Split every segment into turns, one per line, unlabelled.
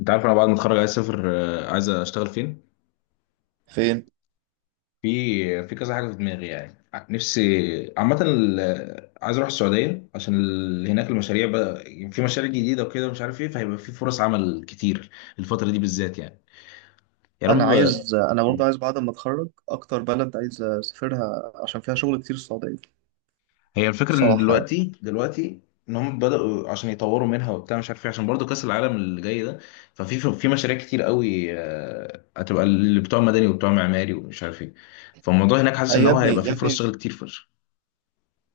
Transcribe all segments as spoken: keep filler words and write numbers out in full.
انت عارف انا بعد ما اتخرج عايز اسافر آه، عايز اشتغل فين.
فين؟
في في كذا حاجه في دماغي يعني ع- نفسي عامه ال- آه، عايز اروح السعوديه عشان ال- هناك المشاريع بقى. في مشاريع جديده وكده ومش عارف ايه، فهيبقى في فرص عمل كتير الفتره دي بالذات يعني. يا رب.
انا عايز انا برضه عايز بعد ما اتخرج اكتر بلد عايز اسافرها عشان فيها شغل كتير السعوديه،
هي الفكره ان
صراحه يعني.
دلوقتي دلوقتي ان هم بداوا عشان يطوروا منها وبتاع، مش عارف ايه، عشان برضو كاس العالم اللي جاي ده. ففي في مشاريع كتير قوي، آه، هتبقى اللي بتوع مدني وبتوع معماري ومش عارف ايه. فالموضوع هناك حاسس
اي
ان
يا
هو
ابني
هيبقى
يا
فيه فرص
ابني،
شغل كتير.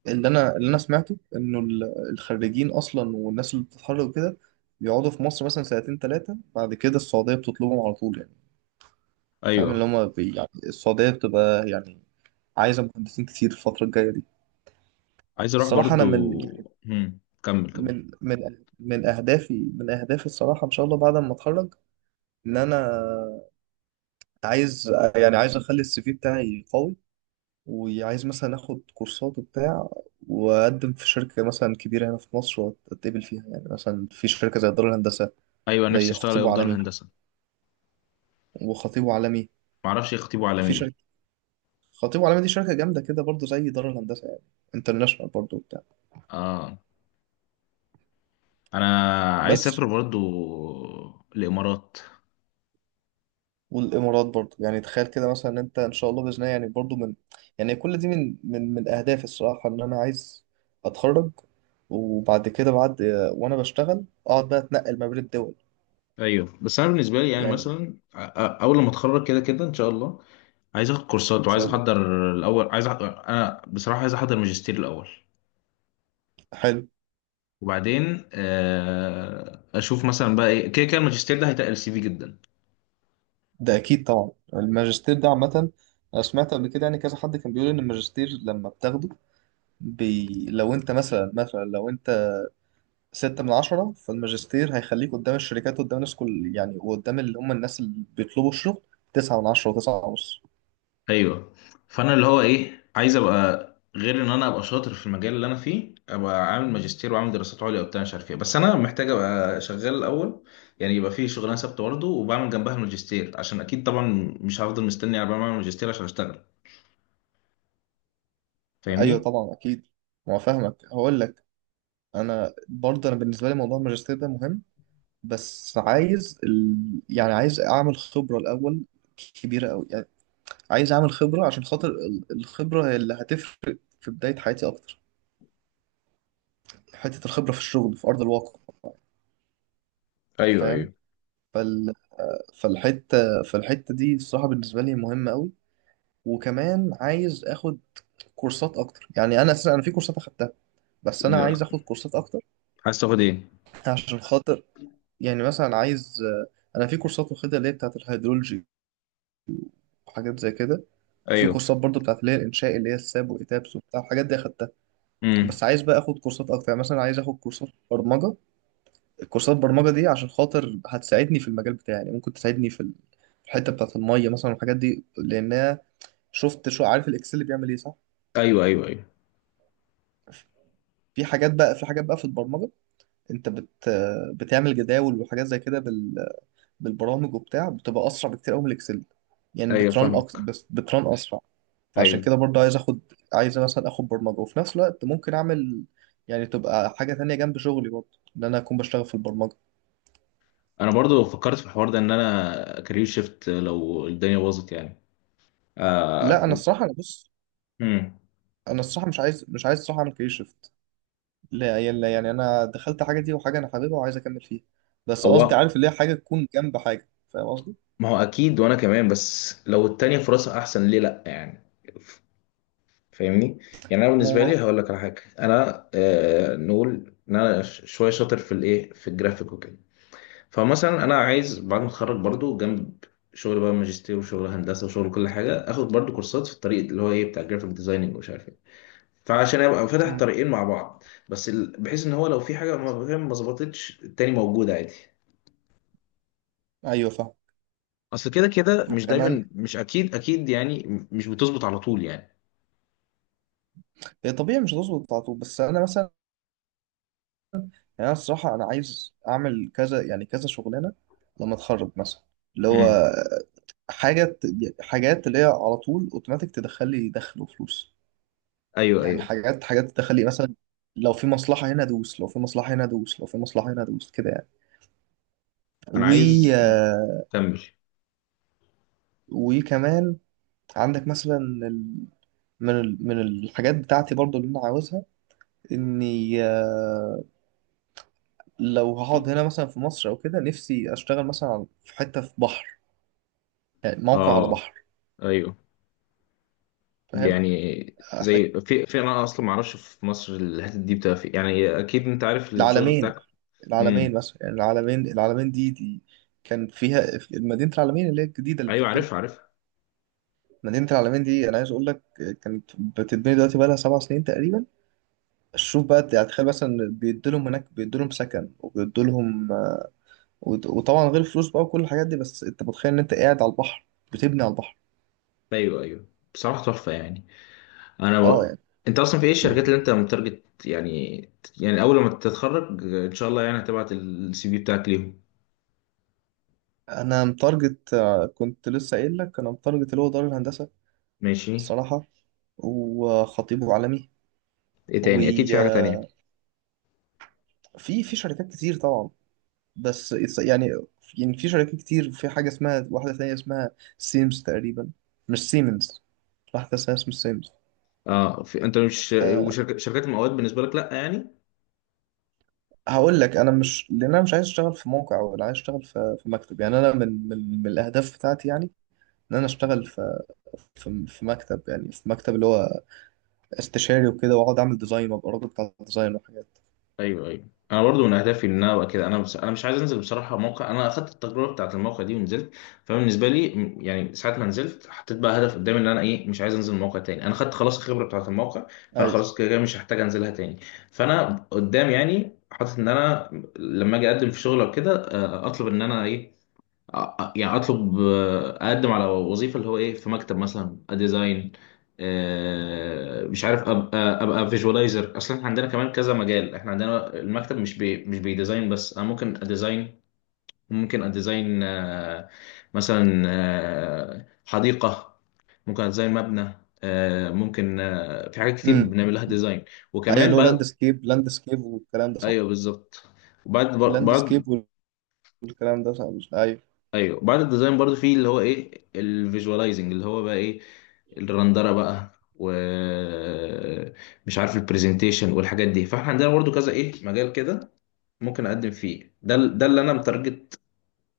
اللي انا اللي انا سمعته انه ال- الخريجين اصلا والناس اللي بتتخرج وكده بيقعدوا في مصر مثلا سنتين ثلاثه، بعد كده السعوديه بتطلبهم على طول يعني. فاهم؟
ايوه،
اللي هم بي يعني السعوديه بتبقى يعني عايزه مهندسين كتير الفتره الجايه دي.
عايز اروح
الصراحه انا
برضو.
من يعني
هم. كمل كمل.
من من من اهدافي من اهدافي الصراحه ان شاء الله بعد ما اتخرج ان انا عايز، يعني عايز اخلي السي في بتاعي قوي، وعايز مثلا اخد كورسات وبتاع، واقدم في شركه مثلا كبيره هنا في مصر واتقبل فيها، يعني مثلا في شركه زي دار الهندسه،
ايوه، نفسي
زي
اشتغل
خطيب
ايه في دار
وعالمي.
الهندسه.
وخطيب وعالمي
معرفش ايه خطيبه على
في
ايه.
شركه خطيب وعالمي، دي شركه جامده كده برضو زي دار الهندسه يعني، انترناشونال برضو وبتاع
اه، انا عايز
بس.
اسافر برضو الامارات.
والامارات برضه، يعني تخيل كده مثلا إن انت ان شاء الله باذن الله، يعني برضه من، يعني كل دي من من من اهدافي الصراحه ان انا عايز اتخرج وبعد كده بعد، وانا بشتغل اقعد بقى اتنقل ما بين الدول
ايوه، بس انا بالنسبه لي يعني
يعني، ان
مثلا أ- أ- اول لما اتخرج كده كده ان شاء الله، عايز اخد كورسات وعايز
شاء الله.
احضر الاول. عايز أح... انا بصراحه عايز احضر ماجستير الاول،
حلو.
وبعدين آه، اشوف مثلا بقى ايه. كده كده الماجستير ده هيتقل سي في جدا.
ده اكيد طبعا الماجستير ده عامه. انا سمعت قبل كده يعني كذا حد كان بيقول ان الماجستير لما بتاخده، بي... لو انت مثلا مثلا لو انت ستة من عشرة، فالماجستير هيخليك قدام الشركات، قدام الناس كل يعني، وقدام اللي هم الناس اللي بيطلبوا الشغل، تسعة من عشرة وتسعة ونص.
ايوه. فانا اللي هو ايه، عايز ابقى غير ان انا ابقى شاطر في المجال اللي انا فيه، ابقى عامل ماجستير وعامل دراسات عليا وبتاع مش عارف ايه، بس انا محتاج ابقى شغال الاول. يعني يبقى في شغلانه ثابته برضه وبعمل جنبها الماجستير، عشان اكيد طبعا مش هفضل مستني على ما اعمل ماجستير عشان اشتغل.
ايوه
فاهمني؟
طبعا اكيد، ما هو فاهمك. هقول لك، انا برضه انا بالنسبه لي موضوع الماجستير ده مهم، بس عايز ال... يعني عايز اعمل خبره الاول، كبيره قوي يعني. عايز اعمل خبره عشان خاطر ال- الخبره هي اللي هتفرق في بدايه حياتي اكتر، حته الخبره في الشغل في ارض الواقع.
ايوه
فاهم؟
ايوه.
فال... فالحته فالحته دي الصراحه بالنسبه لي مهمه قوي. وكمان عايز اخد كورسات اكتر. يعني انا اساسا انا في كورسات اخدتها، بس انا
لا،
عايز اخد كورسات اكتر،
عايز تاخد ايه؟
عشان خاطر يعني. مثلا عايز، انا في كورسات واخدها اللي هي بتاعت الهيدرولوجي وحاجات زي كده. في
ايوه.
كورسات برضو بتاعت اللي هي الانشاء، اللي هي الساب واتابس وبتاع الحاجات دي اخدتها.
امم.
بس عايز بقى اخد كورسات اكتر، يعني مثلا عايز اخد كورسات برمجه. الكورسات برمجه دي عشان خاطر هتساعدني في المجال بتاعي، يعني ممكن تساعدني في ال- في الحته بتاعت الميه مثلا والحاجات دي، لانها، شفت شو عارف الاكسل بيعمل ايه، صح؟
ايوه ايوه ايوه.
في حاجات بقى، في حاجات بقى في البرمجه، انت بت بتعمل جداول وحاجات زي كده بالبرامج وبتاع، بتبقى اسرع بكتير قوي من الاكسل. يعني
ايوه
بترن أكس...
فاهمك.
بس بترن اسرع. فعشان
ايوه،
كده برضه عايز اخد، عايز مثلا اخد برمجه، وفي نفس الوقت ممكن اعمل، يعني تبقى حاجه تانية جنب شغلي برضه، ان انا اكون بشتغل في البرمجه.
انا برضو فكرت في الحوار ده ان انا كارير شيفت لو الدنيا باظت يعني.
لا انا
آه.
الصراحه انا بص،
امم.
انا الصراحه مش عايز مش عايز الصراحه اعمل كارير شيفت. لا يعني، لا، يعني انا دخلت حاجه دي وحاجه انا حاببها وعايز اكمل فيها، بس قصدي
هو
عارف اللي هي حاجه تكون جنب حاجه. فاهم قصدي؟
ما هو اكيد، وانا كمان، بس لو التانية فرصة احسن ليه لا يعني. ف- فاهمني. يعني انا
ما
بالنسبة لي
هو.
هقول لك على حاجة. انا آه نقول ان انا ش- شوية شاطر في الايه في الجرافيك وكده. فمثلا انا عايز بعد ما اتخرج، برضو جنب شغل بقى ماجستير وشغل هندسة وشغل كل حاجة، اخد برضو كورسات في الطريق اللي هو ايه بتاع الجرافيك ديزايننج ومش عارف ايه. فعشان ابقى فاتح
مم.
طريقين مع بعض، بس ال... بحيث ان هو لو في حاجة ما فاهم ما ظبطتش، التاني موجود عادي.
ايوه فاهم.
اصل كده كده مش
وكمان،
دايما، مش اكيد اكيد يعني. مش بتظبط على طول يعني.
هي طبيعي مش هتظبط على طول، بس انا مثلا يعني، أنا الصراحة أنا عايز أعمل كذا، يعني كذا شغلانة لما أتخرج مثلا، اللي
امم.
هو حاجة ت- حاجات اللي هي على طول أوتوماتيك تدخل لي دخل وفلوس،
ايوه
يعني
ايوه.
حاجات حاجات تدخل لي. مثلا لو في مصلحة هنا أدوس، لو في مصلحة هنا أدوس، لو في مصلحة هنا أدوس، كده يعني.
انا
و،
عايز
آه،
كمل.
وكمان عندك مثلا ال- من ال- من الحاجات بتاعتي برضو اللي أنا عاوزها، إني آه، لو هقعد هنا مثلا في مصر أو كده، نفسي أشتغل مثلا في حتة في بحر، يعني موقع على
اه
بحر.
ايوه.
فاهم؟
يعني
حت-
زي في في انا اصلا ما اعرفش في مصر الحتت دي بتبقى في، يعني اكيد انت عارف الشغل
العالمين
بتاعك.
العالمين
امم.
مثلا، يعني العالمين العالمين دي دي كان فيها، في مدينة العالمين اللي هي الجديدة اللي
ايوه
بتتبني.
عارفها عارفها.
مدينة العالمين دي أنا عايز أقول لك، كانت بتتبني دلوقتي بقى لها سبع سنين تقريبا. شوف بقى، يعني تخيل مثلا، بيدوا لهم هناك، بيدوا لهم سكن، وبيدوا لهم، وط- وطبعا غير فلوس بقى وكل الحاجات دي، بس أنت متخيل إن أنت قاعد على البحر، بتبني على البحر.
ايوه ايوه، بصراحه تحفه يعني. انا
أه
و...
يعني.
انت اصلا في ايه الشركات اللي انت متارجت يعني؟ يعني اول ما تتخرج ان شاء الله، يعني هتبعت السي في بتاعك ليهم.
أنا متارجت، آه، كنت لسه قايل لك، أنا متارجت اللي هو دار الهندسة
ماشي.
الصراحة، وخطيبه
ايه تاني؟ اكيد
عالمي.
في حاجه تانية.
في في شركات كتير طبعا، بس it's- يعني، يعني في شركات كتير، في حاجة اسمها، واحدة ثانية اسمها سيمز تقريبا، مش سيمنز، واحدة ثانية اسمها سيمز.
اه، في، انت مش
أه
وشركات المقاولات بالنسبه لك لا يعني؟
هقول لك، انا مش، لان انا مش عايز اشتغل في موقع، ولا عايز اشتغل في في مكتب. يعني انا من من, من الاهداف بتاعتي، يعني ان انا اشتغل في، في في مكتب، يعني في مكتب اللي هو استشاري وكده، واقعد اعمل ديزاين وابقى الراجل بتاع الديزاين وحاجات.
ايوه ايوه، انا برضو من اهدافي ان انا ابقى كده. انا بس انا مش عايز انزل بصراحه موقع. انا اخدت التجربه بتاعت الموقع دي ونزلت. فبالنسبه لي م- يعني ساعه ما نزلت، حطيت بقى هدف قدامي ان انا ايه، مش عايز انزل موقع تاني. انا خدت خلاص الخبره بتاعت الموقع، فانا
ايوه.
خلاص كده كده مش هحتاج انزلها تاني. فانا قدام يعني حاطط ان انا لما اجي اقدم في شغل او كده، آه، اطلب ان انا ايه، أ- يعني اطلب، آه، اقدم على وظيفه اللي هو ايه في مكتب مثلا ديزاين. مش عارف، ابقى ابقى فيجوالايزر. اصلا احنا عندنا كمان كذا مجال، احنا عندنا المكتب مش بي مش بيديزاين بس. انا ممكن اديزاين ممكن اديزاين آه، مثلا آه، حديقه. ممكن اديزاين مبنى. آه، ممكن آه، في حاجات كتير
امم.
بنعمل لها ديزاين،
ايوه
وكمان
اللي هو لاند
بعد.
سكيب، لاند سكيب، والكلام ده صح.
ايوه بالظبط. وبعد
لاند
بعد
سكيب، والكلام ده صح. ايوه.
ايوه، بعد الديزاين برضو في اللي هو ايه الفيجوالايزنج، اللي هو بقى ايه الرندره بقى، ومش عارف البرزنتيشن والحاجات دي. فاحنا عندنا برضو كذا ايه مجال كده، ممكن اقدم فيه. ده ال- ده اللي انا متارجت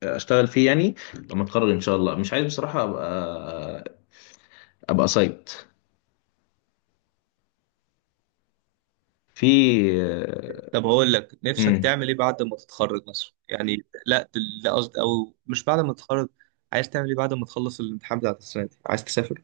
اشتغل فيه يعني لما اتخرج ان شاء الله. مش عايز بصراحه ابقى ابقى سايت في.
طب اقول لك، نفسك
امم.
تعمل ايه بعد ما تتخرج مثلا يعني، لا دل- لا قصدي، او مش بعد ما تتخرج، عايز تعمل ايه بعد ما تخلص الامتحان بتاع السنه دي؟ عايز تسافر؟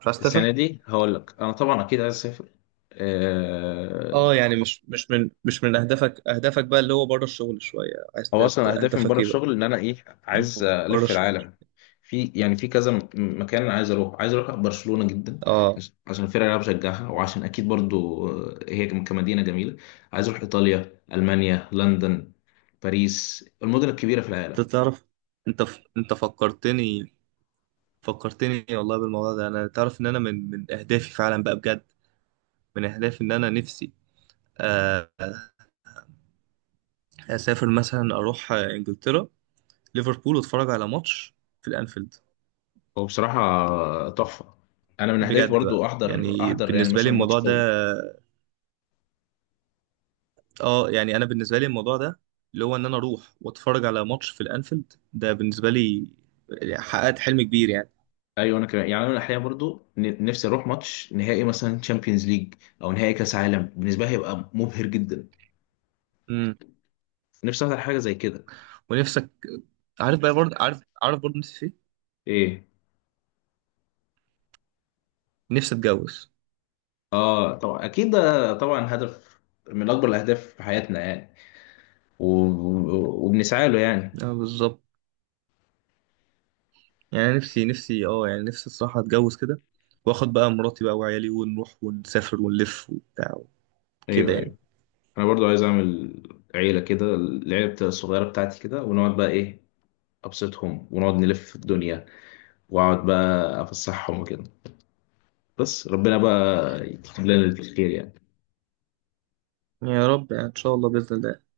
مش عايز
السنه
تسافر؟
دي هقول لك انا طبعا اكيد عايز اسافر. آه.
اه يعني، مش مش من مش من اهدافك، اهدافك بقى اللي هو بره الشغل شويه عايز ت-
هو
ت-
اصلا اهدافي من
اهدافك
بره
ايه بقى
الشغل ان انا ايه، عايز
بره
الف
الشغل؟
العالم. في يعني في كذا م- مكان أنا عايز اروح عايز اروح برشلونه جدا،
اه.
عش- عشان الفرقه اللي انا بشجعها، وعشان اكيد برضو آه، هي كم- كمدينه جميله. عايز اروح ايطاليا، المانيا، لندن، باريس، المدن الكبيره في العالم.
انت تعرف، انت ف... انت فكرتني، فكرتني والله بالموضوع ده. انا تعرف ان انا من من اهدافي فعلا بقى، بجد من اهدافي ان انا نفسي، آه، اسافر مثلا، اروح آه، انجلترا، ليفربول واتفرج على ماتش في الانفيلد.
وبصراحه آه، تحفه. انا من اهدافي
بجد
برضو
بقى،
احضر
يعني
احضر يعني
بالنسبه لي
مثلا ماتش
الموضوع ده،
قوي.
اه يعني انا بالنسبه لي الموضوع ده اللي هو ان انا اروح واتفرج على ماتش في الانفيلد ده، بالنسبه لي يعني حققت حلم كبير يعني.
ايوه انا كمان يعني، انا احيانا برضو ن- نفسي اروح ماتش نهائي مثلا تشامبيونز ليج، او نهائي كاس عالم. بالنسبه لي هيبقى مبهر جدا.
امم.
نفسي احضر حاجه زي كده.
ونفسك، عارف بقى برضه؟ عارف عارف برضه نفسي في ايه؟
ايه؟
نفسي اتجوز.
اه طبعا اكيد ده. طبعا هدف من اكبر الاهداف في حياتنا يعني، و... و- وبنسعى له يعني.
اه بالظبط. يعني أنا نفسي نفسي اه، يعني نفسي الصراحه اتجوز كده، واخد بقى مراتي بقى وعيالي، ونروح ونسافر ونلف وبتاع كده
ايوه
يعني.
ايوه، انا برضو عايز اعمل عيله كده، العيله بتا- الصغيره بتاعتي كده. ونقعد بقى ايه، ابسطهم ونقعد نلف الدنيا، واقعد بقى افسحهم وكده. بس ربنا بقى يكتب لنا الخير يعني.
يا رب يعني ان شاء الله باذن الله.